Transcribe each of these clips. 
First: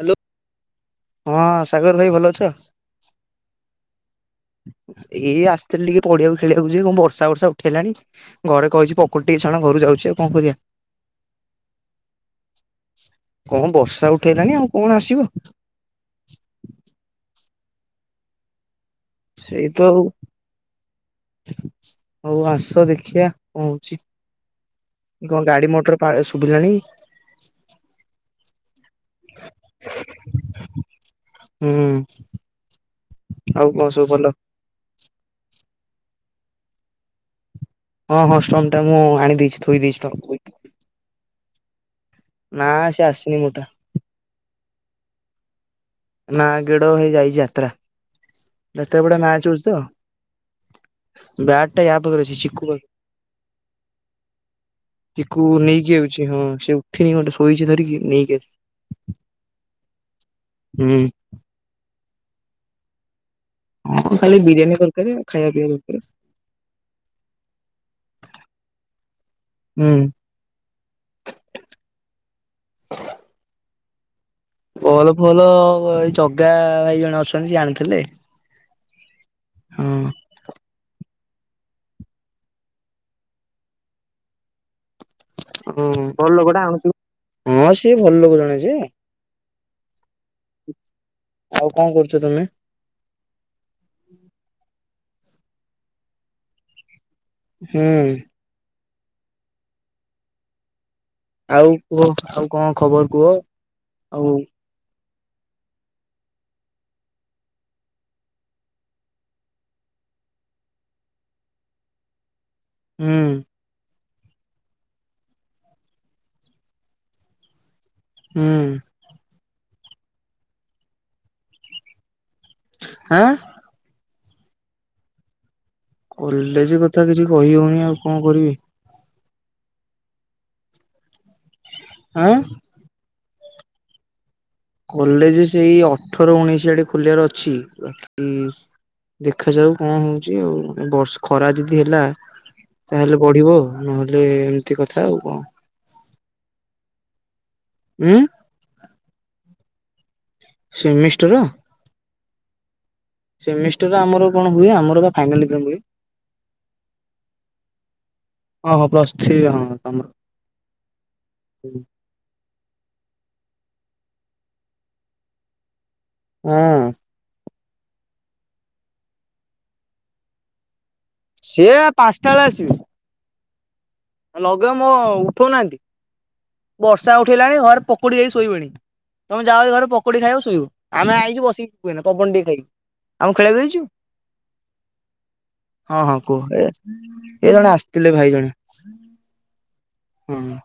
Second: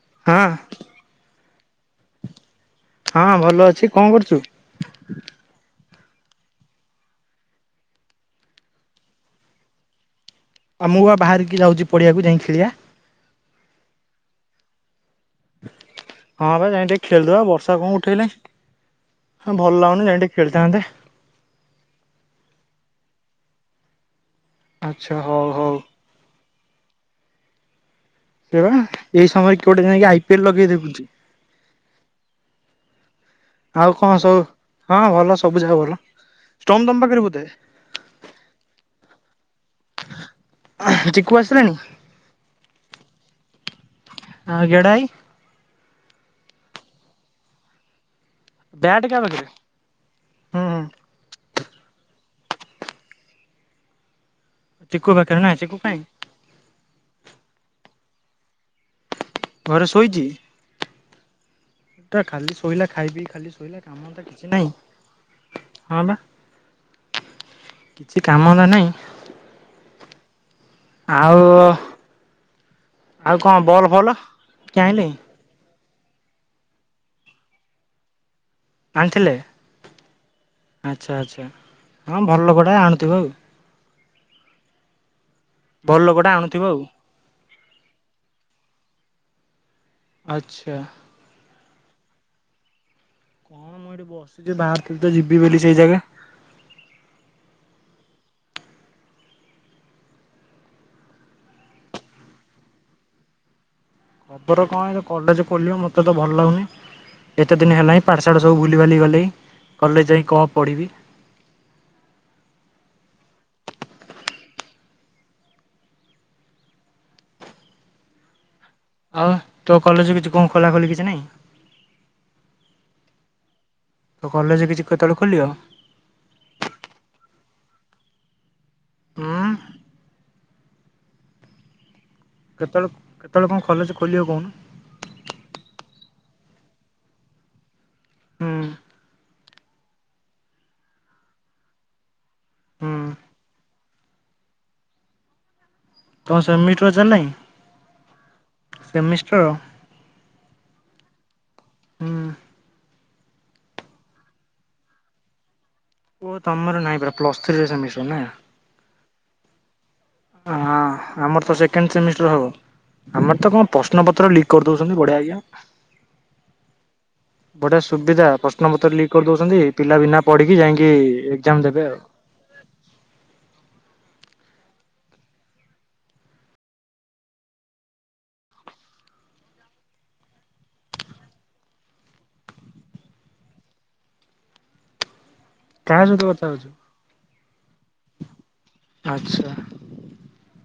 Hello ହଁ ହଁ ସାଗର ଭାଇ ଭଲ ଅଛ। ହଁ ଭଲ ଅଛି କଣ କରୁଚୁ? ଏଇ ଆସିଥିଲି ଟିକେ ପଡିଆକୁ ଖେଳିବାକୁ ଯେ କଣ ବର୍ଷା ବର୍ଷା ଉଠେଇଲାଣି। ଘରେ କହିଛି ପକୁଡି ଟିକିଏ ଛାଣ ଘରୁ ଯାଉଚି ଆଉ କଣ କରିଆ। ଆଉ ମୁଁ ବାହାରିକି ଯାଉଛି ପଡିଆକୁ ଯାଇକି ଖେଳିିଆ। କଣ ବର୍ଷା ଉଠେଇଲାଣି ଆଉ କଣ ଆସିବ। ହଁ ଭାଇ ଯାଇ ଟିକେ ଖେଳିଦବା ବର୍ଷା କଣ ଉଠେଇଲେ। ସେଇ ତ ଆଉ ଖେଳିଥାନ୍ତେ। ହଉ ଆସ ଦେଖିବା କଆଁ ହେଉଛି ଆଚ୍ଛା ହଉ କଣ ଗାଡି ହଉ ମଟର। ପାରେ ଶୁଭିଲାଣି। ଏଇ ସମୟରେ କିଉଟେ ଯାଇକ ଆଇ ପିଏଲ ଲଗେଇ ଦେଖୁଚି। ହୁଁ ଆଉ କଆଁ ସବୁ ଭଲ। ହଁ ଭଲ ସବୁ ଜାଗା ଭଲ ଷ୍ଟୋମ ତମ ପାଖରେ ବୋଧେ ହଁ ହଁ ଷ୍ଟୋମ ଟା ମୁଁ ଆଣି ଦେଇଛି ଥୋଇ ଦେଇଛି ଷ୍ଟ କୁ ଚିକୁ ଆସିଲାଣି। ନା ସେ ଆସିନି ମୋଟା। ଆ ଗେଡ଼ାଇ। ନାଁ ଗିଡ ହେଇ ଯାଇଛି ଯାତ୍ରା ଯାତ୍ରା ବ୍ୟାଟ ପଡା କାହା ନା ପାଖରେ? ଚୁଛି ତ। ହୁଁ ହୁଁ ବ୍ୟାଟ ଟା ୟା ପାଖରେ ଅଛି ଚିକୁ ଚିକୁ ପାଖରେ ଟିକୁ ନା ଚିକୁ ନେଇକି କାଇଁ ଯାଉଛି ହଁ ସେ ଫି ଗୋଟେ ଶୋଇଚି ଧରିକି ନେଇକି ଆ ଘରେ ଶୋଇଚି। ହୁଁ। ଟା ଖାଲି ଶୋଇଲା ଖାଇ ପିଇକି ଖାଲି ଶୋଇଲା କାମ ଆ ଧନ୍ଦା ଖାଲି କିଛି ନାହିଁ ବିରିୟାନୀ ଦରକାର ଖାଇବା ପିବା ହଁ ଦରକାର। ବା। କିଛି କାମ ଧନ୍ଦା ନାଇଁ। ହୁଁ। ଆଉ ଆଉ କଣ ବଲ୍ ଫଲ କିଣିଲେ ଭଲ ଫଲ ଏଇ ଜଗା ଭାଇ ଜଣେ ଅଛନ୍ତି। ସେ ଜାଣିଥିଲେ। ଆଣିଥିଲେ? ହଁ। ଆଚ୍ଛା ଆଚ୍ଛା ହଁ ଭଲ ଲୋକଟା ଆଣୁଥିବ ଆଉ। ହୁଁ ଭଲ ଲୋକଟା ଆଣୁଥିବ। ହଁ ସିଏ ଭଲ ଲୋକ ଜଣେ ଯେ ଆଚ୍ଛା। ଆଉ କଣ କରୁଚ ତମେ? କଣ ମୁଁ ଏଇଠି ବସିଚି। ବାହାରାରୁଥିଲି ତ ଯିବି ବୋଲି ସେଇ ଜାଗା ହୁଁ। ଆଉ କୁହ ଆଉ କଣ ଖବର କୁହ? ଆଉ ଖବର କଣ ଏ କଲେଜ ଖୋଲିବ ମତେ ତ ଭଲ ଲାଗୁନି। ଏତେ ଦିନ ହେଲା ହିଁ। ପାଠଶାଠ ସବୁ ଭୁଲିିବାଲି ଗଲେିଁ କଲେଜ ଯାଇ କଣ ପଢ଼ିବି? ହୁଁ। ହୁଁ। ଆଉ ତୋ କଲେଜ କିଛି କଣ ଖୋଲା ଖୋଲି କିଛି ନାଇଁ? ହାଁ? ତ କଲେଜ କିଛି କେତେବେଳେ ଖୋଲିବ? କଲେଜ କଥା କିଛି କହି ହଉନି ଆଉ କଣ କରିବି? ହୁଁ। ଆଁ? କେତେବେଳେ କେତେବେଳେ କଣ କଲେଜ ଖୋଲିବ କହୁନ? କଲେଜ ସେଇ ଅଠର ଉଣେଇଶି ଆଡେ ଖୋଲିବାର ଅଛି ବାକି ହୁଁ ଦେଖାଯାଉ କଣ ହଉଚି। ଆଉ ବର୍ଷ ଖରା ଯଦି ହେଲା ହୁଁ ତାହେଲେ ବଢିବ। ନହେଲେ ଏମିତି କଥା ଆଉ କଣ? କଣ ସ ମିଟର ଏକଜାମ୍ ନାହିଁ? ହୁଁ? ସେମିଷ୍ଟର? ସେମିଷ୍ଟର? ହୁଁ। ସେମିଷ୍ଟାର ଆମର କଣ ହୁଏ? ଆମର ପା ଫ୍ୟାନାଲ ଏକଜାମ୍ ହୁଏ। ଓ ତମର ନାଇଁ ପରା ପ୍ଲସ ଥ୍ରୀରେ ସେମିଷ୍ଟାର ନା। ହଁ ହଁ ପ୍ଲସ୍ ଥ୍ରୀ ହଁ ତମର। ହଁ ଆମର ତ ସେକେଣ୍ଡ ସେମିଷ୍ଟାର ହବ। ଆମର ତ କଣ ପ୍ରଶ୍ନ ପତ୍ର ଲିକ୍ କରିଦଉଚନ୍ତି ବଢିଆ [unintelligible] ହ। ବଢିଆ ସୁବିଧା ପ୍ରଶ୍ନ ପତ୍ର ଲିକ୍ କରି ଦଉଚନ୍ତି। ପିଲା ବିନା ପଢିକି ଯାଇକି ଏକ୍ଜାମ ସିଏ ଦେବେ ଆଉ। ପାଞ୍ଚଟା ବେଳେ ଆସିବେ। ଲଗାମ ଉଠଉନାହାନ୍ତି। ବର୍ଷା ଉଠେଇଲାଣି ଘରେ ପକୁଡି ଖାଇକି ଶୋଇବଣୀ। ତମେ ଯାଅ ଘରେ ପକୁଡି ଖାଇବ ଶୋଇବ। ଆମେ ଆଇଚୁ ବସିକି ଯିବୁ ଏଇନା ପବନ ଟିକେ ଖାଇକି। ଆଉ ଖେଳବାକୁ ଯାଇଚୁ? ହଁ କାହା ହଁ ସହିତ କଥା କୁହ ଏ ହଉଛୁ? ଜଣେ ଆସିଥିଲେ ଭାଇ ଜଣେ। ଆଚ୍ଛା। ହଁ।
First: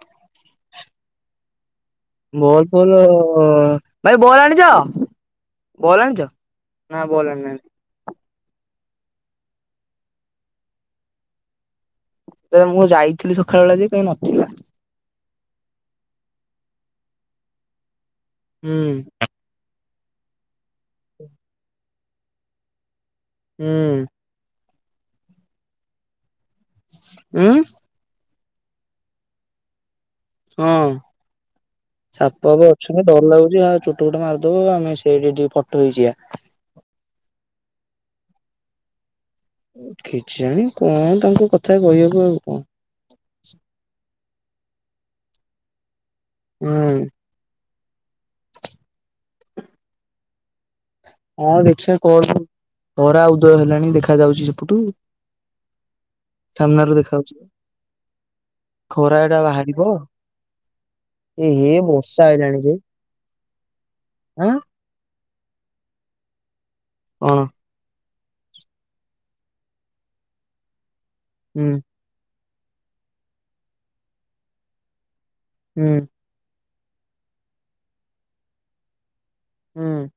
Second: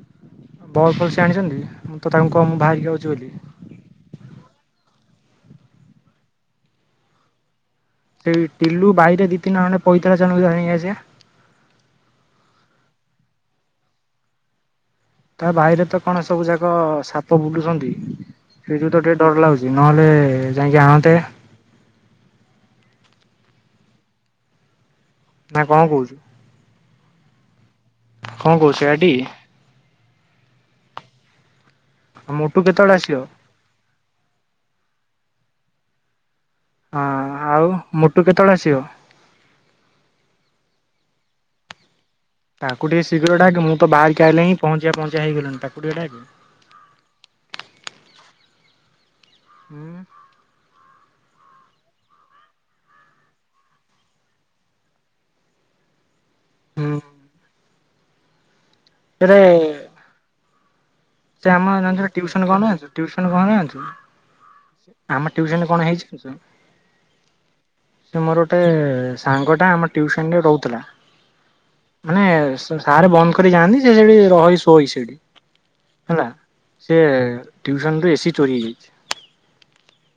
ବଲ ଫଲ ସେ ଆଣିଛନ୍ତି। ତ ତାଙ୍କୁ କହ ମୁଁ ବାହାରିକି ବଲଫଲ ଆଉଛି ବୋଲି। ଅ ଭାଇ ବଲ୍ ଆଣିଛ ବଲ୍ ଆଣିଛ ନା ବଲ୍ ଆଣିନାହାନ୍ତି। ସେଇ ଟିଲୁ ବାଇରେ ଦି ତିିନି ଖଣ୍ଡେ ପଇତା ଅଛି ଯାଉନୁ ଆଣିକିଆସିବା। ହେ ମୁଁ ଯାଇଥିଲି ସଖାଳବେଳା ଯେ କାଇଁ ନଥିଲା। ତା ବାଇରେ ତ କଣ ସବୁ ଯାକ ସାପ ବୁଲୁଛନ୍ତି ହୁଁ ସେଇଠୁ ତ ଟିକେ ଡର ଲାଗୁଛି। ନହେଲେ ଯାଇକି ଆଣନ୍ତେ। ହୁଁ। ନା କଣ କହୁଛୁ? ଉଁ। କଣ କହୁଛୁ ସେଇଆଟି? ହଁ ଆଉ ସାପ ମୋଟୁ ଫାପ କେତେବେଳେ ଅଛନ୍ତି ଆସିବ? ଡର ଲାଗୁଛି ଆଉ ଚୋ ଚୋଟ ଫୋଟ ମାରୁଥିବ ଆମେ ସେଇଠିି ଠିଆ ଫଟୋ ହେଇଯିବା। ହଁ ଆଉ ମୋଟୁ କେତେବେଳେ ଆସିବ? କିଛି ନାଇଁ କଣ ତାଙ୍କ କଥା କହିବୁ ଆଉ ତାକୁ ଟିକେ ଶିଘ୍ର ଡାକେ ମୁଁ ତ ବାହାରିକି ଆଇଲିଣି ପହଞ୍ଚିବା ପହଞ୍ଚିବା ହେଇଗଲିଣି ତାକୁ ଟିକେ ଡାକେ। ହୁଁ। ହୁଁ। ହଁ ଦେଖିବା କଣ ତରା ଉଦୟ ହେଲାଣି ଦେଖା ଯାଉଛି ସେପଟୁ ଥାମ୍ନାରୁ ଦେଖାଯାଉଛି ଖରା ସେରେ ଏଟା ବାହାରିବ। ଏ ସେ ହେ ଆମ [inaudible] ବର୍ଷା ଟ୍ୟୁସନ ଆଇଲାଣି ରେ କରୁନାହାଁନ୍ତି ଟ୍ୟୁସନ କରୁନାହାଁନ୍ତି। ଆଁ। ଆମ ଟ୍ୟୁସନରେ କଣ ହେଇଛି ଜାଣିଛୁ? କଣ? ସେ ମୋର ଗୋଟେ ସାଙ୍ଗଟା ଆମ ଟିଉସନରେ ରହୁଥିଲା। ହୁଁ। ମାନେ ସାରେ ବନ୍ଦ କରି ଯାଆନ୍ତି ସେ ସେଠି ରହେ ଶୋଏ ସେଠି। ହୁଁ। ହେଲା ସେ ଟିଉସନରୁ ଏସିି ଚୋରି ହେଇଯାଇଛି। ହୁଁ।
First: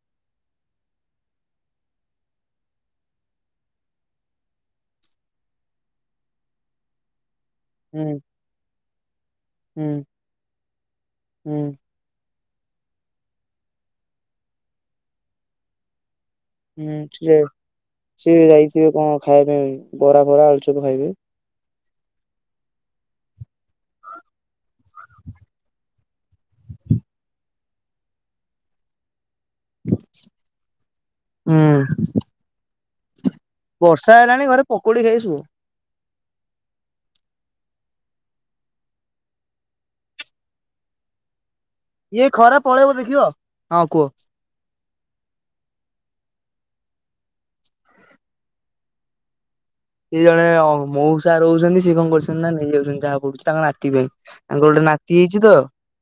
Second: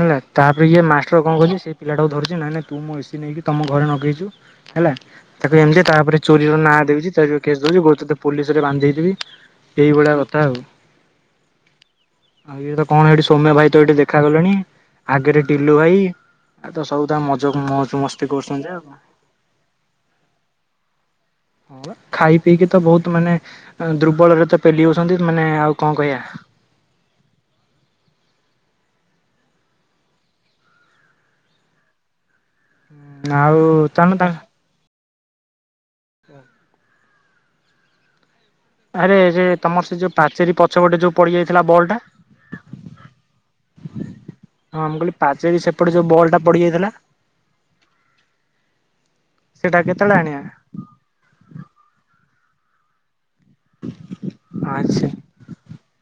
ହେଲା ତାପରେ ଇଏ ମାଷ୍ଟ୍ର କଣ କରିଛି ସେ ପିଲାଟାକୁ ଧରିଛି ନାଇଁ ନାଇଁ ତୁ ମୁଁ ଏସି ନେଇକି ତମ ଘରେ ନଗେଇଛୁ। ହେଲା ତାକୁ ଏମିତି ତାପରେ ଚୋରିର ନାଁ ଦେଉଛି ଚୋରିର କେସ୍ ଦଉଛିି କହୁଛି ତୋତେ ହୁଁ ପୋଲିସରେ ବାନ୍ଧେଇଦେବି ହୁଁ ଏଇଭଳିଆ କଥା ଆଉ ହୁଁ ଆଉ ଇଏ କଣ ଏଠି ସୋମ୍ନା ଭାଇତ ଏଠି ଦେଖାଗଲେଣି ଆଗରେ ଟିଲୁ ଭାଇ ଆଉତ ହୁଁ ସବୁତ ସେ ମଜ ମଉଜ ମସ୍ତି ସିଏ କରୁଛନ୍ତି ଯାଇଥିବେ ଆଉ କଣ ଖାଇବା ପାଇଁ ବରା ଫରା ଆଳୁଚପ ଖାଇବେ ଖାଇପିଇକିତ ବହୁତ ମାନେ ଦୁର୍ବଳରେତ ପେଲି ହଉଛନ୍ତି ମାନେ ଆଉ କଣ କହିବା? ହୁଁ। ଆଉ ତାମାନେ ବର୍ଷା ତା ହେଲାଣି ଘରେ ପକୁଡି ଖାଇ ସୁଅ। ଆରେ ସେ ତମରସେ ଯୋଉ ପାଚେରି ପଛପଟେ ଯୋଉ ପଡି ଯାଇଥିଲା ବଲଟା ଇଏ ଖରା ପଳେଇବ ଦେଖିବ ହଁ କୁହ? ହଁ ମୁଁ କହିଲି ପାଚେରି ସେପଟେ ଯୋଉ ବଲଟା ପଡିଯାଇଥିଲା। ସେଇଟା କେତେବେଳେ ସିଏ ଜଣେ ଆଣିବା ମଉସା ରହୁଛନ୍ତି ସିଏ କଣ କରୁଛନ୍ତିନା ନେଇଯାଉଛନ୍ତି ଯାହା ପଡୁଛି ତାଙ୍କ ନାତି ପାଇଁ ତାଙ୍କର ଗୋଟେ ଆଚ୍ଛା ନାତି ହେଇଛିତ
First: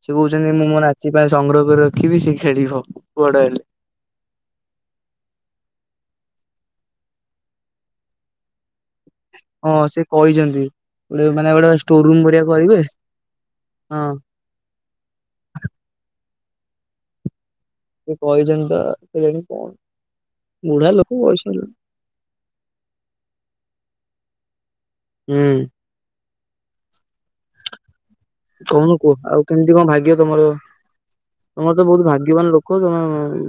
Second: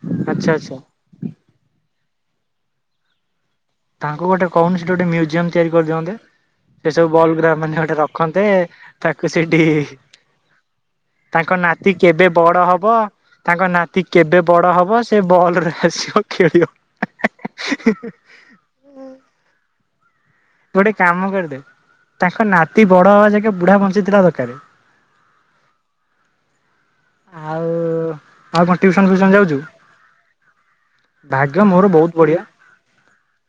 ସେ ଆଚ୍ଛା କହୁଛନ୍ତି ମୁଁ ଆଚ୍ଛା ମୋ ନାତି ସେଥିପାଇଁ ସଂଗ୍ରହ କରି ରଖିବିି ସିଏ ଖେଳିବ ବଡହେଲେ ତାଙ୍କୁ ଗୋଟେ କହୁନୁ ସେଠି ଗୋଟେ ମ୍ୟୁଜିୟମ ତିଆରି କରିଦିଅନ୍ତେ। ସେ ସବୁ ବଲଗୁରା ମାନେ ଯଉଠି ରଖନ୍ତି ତାକୁ ସେଇଠି ହଁ ସେ କହିଛନ୍ତି। ଗୋଟେ ମାନେ ତାଙ୍କ ଗୋଟେ ନାତି ଷ୍ଟୋର ରୁମ୍ କେବେ ପରିକା କରିବେ ବଡହବ ତାଙ୍କ ହଁ ନାତି କେବେ ବଡହବ? ସେ ବଲରେ ଆସିବ ଖେଳିବ ବଇଛନ୍ତିତ କେଜାଣି କଣ ଗୋଟେ ବୁଢା ଲୋକ କାମ କରିଦେ ବଇଛନ୍ତି। ତାଙ୍କ ନାତି ବଡ ହବାଯାକେ ବୁଢା ବଞ୍ଚିଥିଲା ଦରକାର ହୁଁ, ଆଉ, ଆଉ କଣ କହୁନୁ ଟିଉସନ ଫିଉସନ କୁହ ଆଉ ଯାଉଛୁ କେମିତି କଣ ଭାଗ୍ୟ ତମର ଭାଗ୍ୟ ମୋର ତମରତ ବହୁତ ବଢିଆ ଭାଗ୍ୟବାନ ଲୋକ ତମେ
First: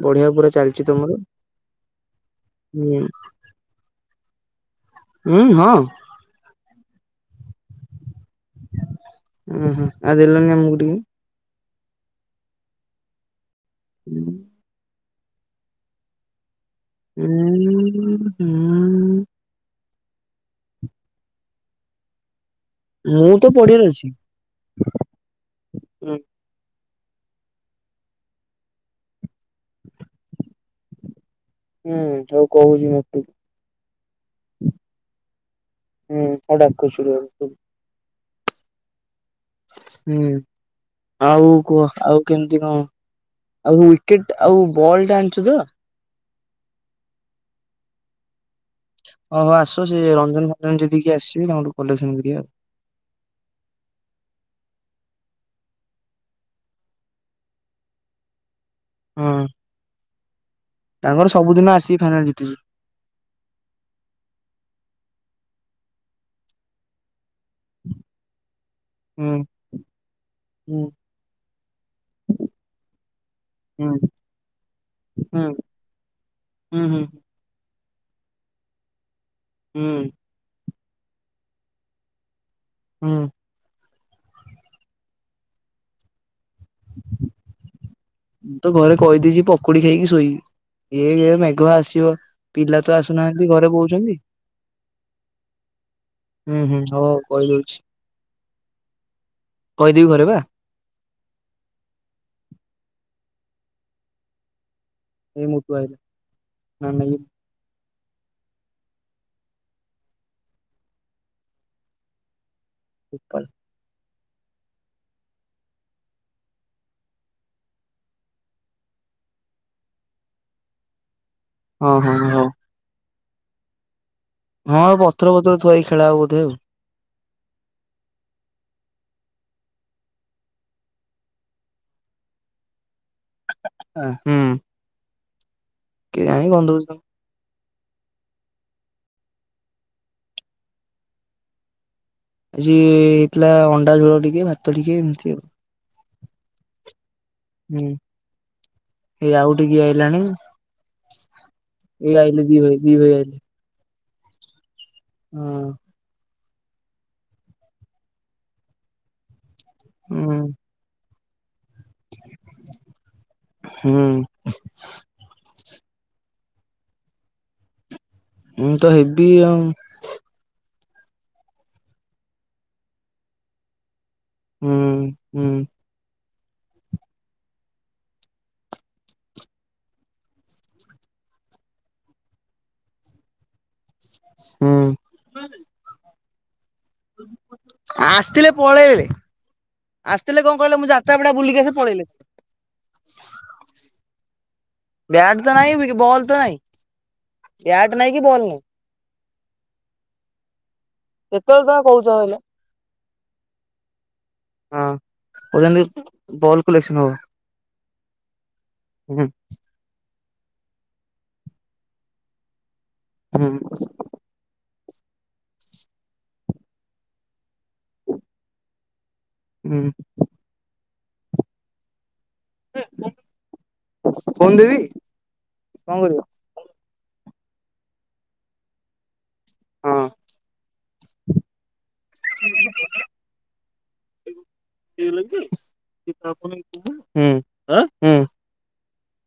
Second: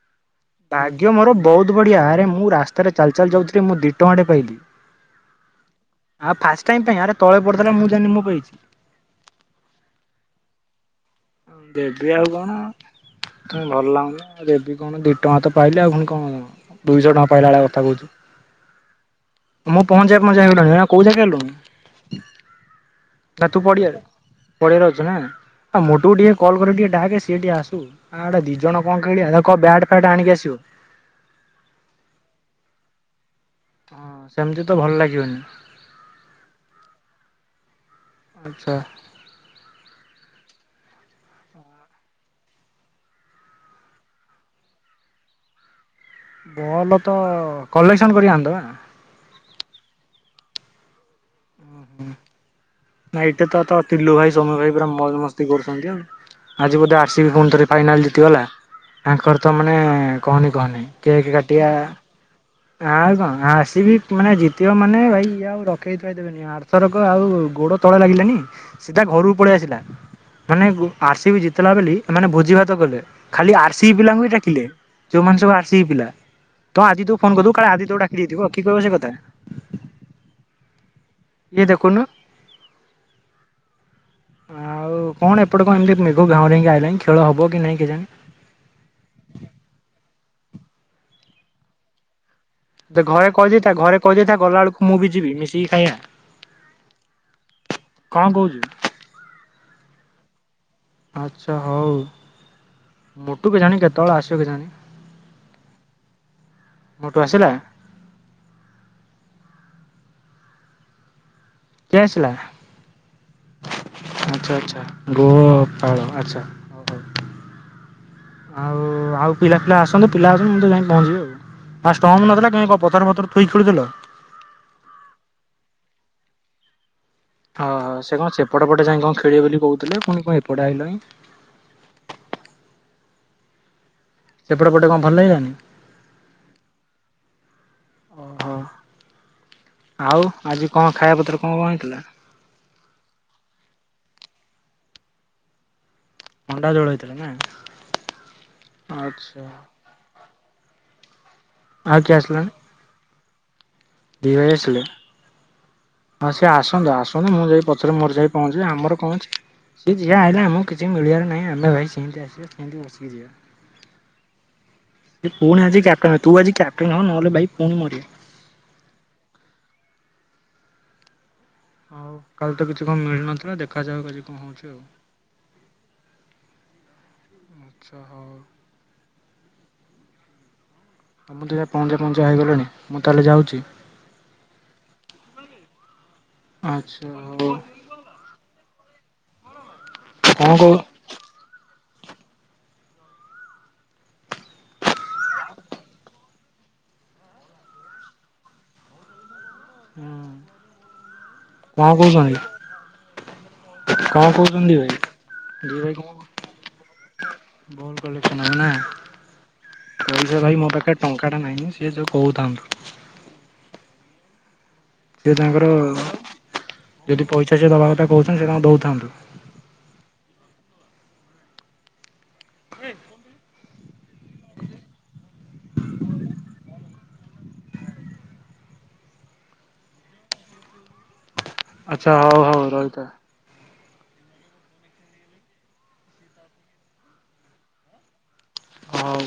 ବଢିଆ ପୁରା ଚାଲିଚ ତମର ତୁ ପୁଅ ଟିକେ ଆରେ ମୁଁ ରାସ୍ତାରେ ହୁଁ ଚାଲି ଚାଲି ଯାଉଥିଲି ମୁଁ ଦିଟଙ୍କା ଟେ ପାଇଲି ହୁଁ ହଁ। ଆଉ ଫାଷ୍ଟ ଟାଇମ ପାଇଁ ଆରେ ତଳେ ପଡିଥିଲା ମୁଁ ଜାଣିନି ମୁଁ ପାଇଛି ଉଁ ହୁଁ ଆଉ ଦେଲନି ଆମକୁ ଟିକେ ଦେବି ଆଉ କଣ ମତେ ଭଲ ଲାଗୁନି ହୁଁ ଦେବି କଣ ଟଙ୍କାତ ପାଇଲେ ଆଉ ଫୁଣି କଣ ଦୁଇଶହ ଟଙ୍କା ପାଇଲା ଭଳିଆ କଥା କହୁଛୁ ହୁଁ ହୁଁ। ମୁଁ ପହଞ୍ଚିବା ପହଞ୍ଚିବା ହେଇଗଲିଣି ଏଇନା କୋଉ ଜାକେ ହେଲୁଣି ମୁଁ ନା ତ ତୁ ପଡିଆରେ ପଡିଆ ଅଛି। ପଡିଆରେ ଅଛୁନା ଆ ହୁଁ ମୋଟୁକୁ ଟିକେ କଲ୍ କରିକି ଟିକେ ଡାକେ ସିଏ ଟିକେ ଆସୁ ଆ ଦିଜଣ କଣଖେଳିବା ତାକୁକହ ବ୍ୟାଟ ଫ୍ୟାଟ ଆଣିକି ଆସିବ ହୁଁ ତାକୁ କହୁଛି ମୋଟୁକୁ ହଁ ସେମିତିତ ଭଲ ଲାଗିବନି ହୁଁ କଣ ଡାକ ଶୁଣିବାପାଇଁ ଆଚ୍ଛା। ହୁଁ ଆଉ କୁହ ଆଉ କେମିତି କଣ? ଆଉ ୱିକେଟ ଆଉ ବଲଟା ଆଣିଚୁତ ବଲତ କଲେକ୍ସନ କରି ଆଣିଦବା ହଁ ହଁ ଆସ ସେ ରଞ୍ଜନ ଫଞ୍ଜନ ଦେଇଦେଇକି ଆସିବି ତାପରେ କଲେକ୍ସନ କରିବା ଆଉ ନାଇଁ ଏଇଠେ ତ ତ ଟିଲୁ ଭାଇ ସୋମ୍ୟ ଭାଇ ପୁରା ମଉଜ ମସ୍ତି କରୁଛନ୍ତି ଆଉ ଆଜି ବୋଧେ ଆର ସି ବି ପୁଣି ଥରେ ଫାଇନାଲ ଜିତିଗଲା ଆଉ ହଁ। ଆଙ୍କରତ ମାନେ କହନି କହନି କେକ୍ ତାଙ୍କର କାଟିବା ସବୁଦିନ ଆର ସି ବି ଫାଇନାଲ ଜିତୁଛି। ଆଉ କଣ ଆସିବି ମାନେ ଜିତିବ ମାନେ ଭାଇ ଇଏ ଆଉ ରଖେଇଥୋଇ ଦେବେନି ଆଉ ଆରଥରକ ଆଉ ଗୋଡ ତଳେ ଲାଗିଲାନି ସିଧା ଘରକୁ ହୁଁ ପଳେଇ ଆସିଲା। ମାନେ ହୁଁ ଆରସିିବି ଜିତଲା ବୋଲି ଏମାନେ ଭୋଜିଭାତ କଲେ ଖାଲି ଆରସିିବି ହୁଁ ପିଲାଙ୍କୁ ବି ଡାକିଲେ। ଯଉମାନେ ସବୁ ଆର ସିି ବି ପିଲା। ତ ହୁଁ-ହୁଁ, ଆଦିତ୍ୟକୁ ଫୋନ କରିଦବୁ କାଳେ ଆଦିତ୍ୟକୁ ଡାକିଦେଇଥିବ କି କହିବ ସେକଥା ହୁଁ, ଇଏ ଦେଖୁନୁ ହୁଁ। ଆଉ କଣ ଏପଟେ କଣ ଏମିତି ମେଘ ଘାଉଁରେକି ଆଇଲାଣି ଖେଳ ହବ କି ନାଇଁ କେଜାଣି? ମୁଁ ତ ଘରେ କହିଦେଇଛି ପକୁଡି ଖାଇକି ଶୋଇବି ଏ ମେଘ ଆସିବ। ପିଲା ତ ଘରେ ଆସୁନାହାନ୍ତି କହିଦେଇଥା ଘରେ କହୁଛନ୍ତି କହିଦେଇଥା ଗଲା ବେଳକୁ ମୁଁ ବି ଯିବି ମିଶିକି ଖାଇଆ। ହୁଁ ହୁଁ ହଉ କହିଦଉଛି କହୁଛୁ? କହିଦେବି ଘରେ ବା ଆଚ୍ଛା ହଉ ମୋଟୁ କେଜାଣି କେତେବେଳେ ଆସିବ କେଜାଣି? ଏଇ ମୋଟୁ ଆଇଲା ଏ ମୁଁ ମୋଟୁ ଇଏ ଆସିଲା କିଏ ଆସିଲା? ଗୋପାଲ। ଆଚ୍ଛା ଆଚ୍ଛା ଗୋପାଳ ଆଚ୍ଛା। ଆଉ ଆଉ ପିଲା ଫିଲା ଆସନ୍ତୁ ପିଲା ଆସନ୍ତୁ ମୁଁ ସେଠି ଯାଇକି ପହଞ୍ଚିବି ହଁ ଆଉ ଆ ହଁ ଷ୍ଟମ୍ପ ହଉ ନଥିଲା କାଇଁ ପ-ପଥର ପଥର ଥୋଇକି ଖେଳୁଥିଲ। ହଁ ଆଉ ପଥର ପଥର ଥୁଆ ହେଇ ଖେଳା ହବ ବୋଧେ ଆଉ। ଅ ହ ସେ କଣ ସେପଟ ପଟେ ଯାଇକି କଣ ଖେଳିବ ବୋଲି କହୁଥିଲେ ପୁଣି କଣ ଏପଟେ ଆଇଲଣିଁ। [unintelligible] ସେପଟେ ପଟେ କଣ ଭଲ ଲାଗିଲାନି? କେଜାଣି ଗନ୍ଧଉଚି ତ? ଓହୋ। ଆଉ ଆଜି କଣ ଖାଇବାପତ୍ର କଣ କଣ ହେଇଥିଲା? ଆଜି ହେଇଥିଲା ଅଣ୍ଡା ଝୋଳ ଟିକେ ଭାତ ଟିକେ ଏମିତି ଆଉ। ଅଣ୍ଡା ଝୋଳ ହେଇ ଥିଲା ନା? ହୁଁ ହେ ଆଚ୍ଛା ଆଉ ଗୋଟେ କିଏ ଆଇଲାଣି? ଆଉ କିଏ ଏ ଆସିଲାନି ଆଇ [unintelligible] ଦି ଭାଇ ଆସିଲେ? ହଁ। ହଁ ସିଏ ଆସନ୍ତୁ ଆସନ୍ତୁ ମୁଁ ଯାଇ ପଛରେ ମୋର ଯାଇ ପହଞ୍ଚିବି ଆମର କଣ ଅଛି? ସେଏ ଯିଏ ହୁଁ ଆଇଲା ଆମକୁ କିଛି ମିଳିବାର ନାହିଁ ଆମେ ଭାଇ ସେମିତି ଆସିବା ସେମିତି ବସିକି ଯିବା। ହୁଁ ସେ ପୁଣି ଆଜି କ୍ୟାପଟନ ତୁ ଆଜି କ୍ୟାପଟନ ହ ନହେଲେ ଭାଇ ପୁଣି ମରିବୁ। ମୁଁ ତ ହେବି ଆଉ। ହଉ କାଲି ତ କିଛି କଣ ମିଳୁନଥିଲା ଦେ ଦେଖାଯାଉ କାଲି କଣ ହଉ ହୁଁ ହୁଁ। ଆଚ୍ଛା ହଉ। ମୁଁ ତ ଦେଖିବା ପହଞ୍ଚିବା ପହଞ୍ଚିବା ହେଇଗଲିଣି ମୁଁ ତାହେଲେ ଯାଉଛି। ହୁଁ। ଆଚ୍ଛ ଆସିଥିଲେ ପଳେଇଲେ ଆସିଥିଲେ କଣ କହୁ ହୁଁ କହିଲ ମୁଁ ଜା ଚାରି ଟା ଭଳିଆ ବୁଲିକି ଆସି ପଳେଇଲେ। ବ୍ୟାଟ ତ ନାହିଁ ବି ବଲ ତ ନାଇ। ବ୍ୟାଟ ନାଇଁ କି ବଲ୍ ନାହିଁ। ହୁଁ କେତେବେଳେ କଣ ତମେ କହୁଛ କହିଲ। କହୁଛନ୍ତି କଣ କହୁ ହଁ କହୁଛନ୍ତି ବଲ କଲେକ୍ସନ ହବ। ବଲ କଲେକ୍ସନ ହବ ନା। ହୁଁ କହୁଛ ଭାଇ ମୋ ପାଖରେ ଟଙ୍କା ଟେ ନାଇଁ ସେ ଯୋଉ କହୁଥାନ୍ତୁ। ହୁଁ। ସେ ତାଙ୍କର ଯଦି ପଇସା ସେ ଦବା କଥା କହୁଛନ୍ତି ସେ ତାଙ୍କର ଦଉଥାନ୍ତୁ। ହୁଁ। ଏ କଣ କହିଲୁ? ଫୋନ ଦେବି? ହଁ। ଆଚ୍ଛା ହଉ ହଉ ରହିଥା। ହୁଁ ହୁଁ। ହଉ।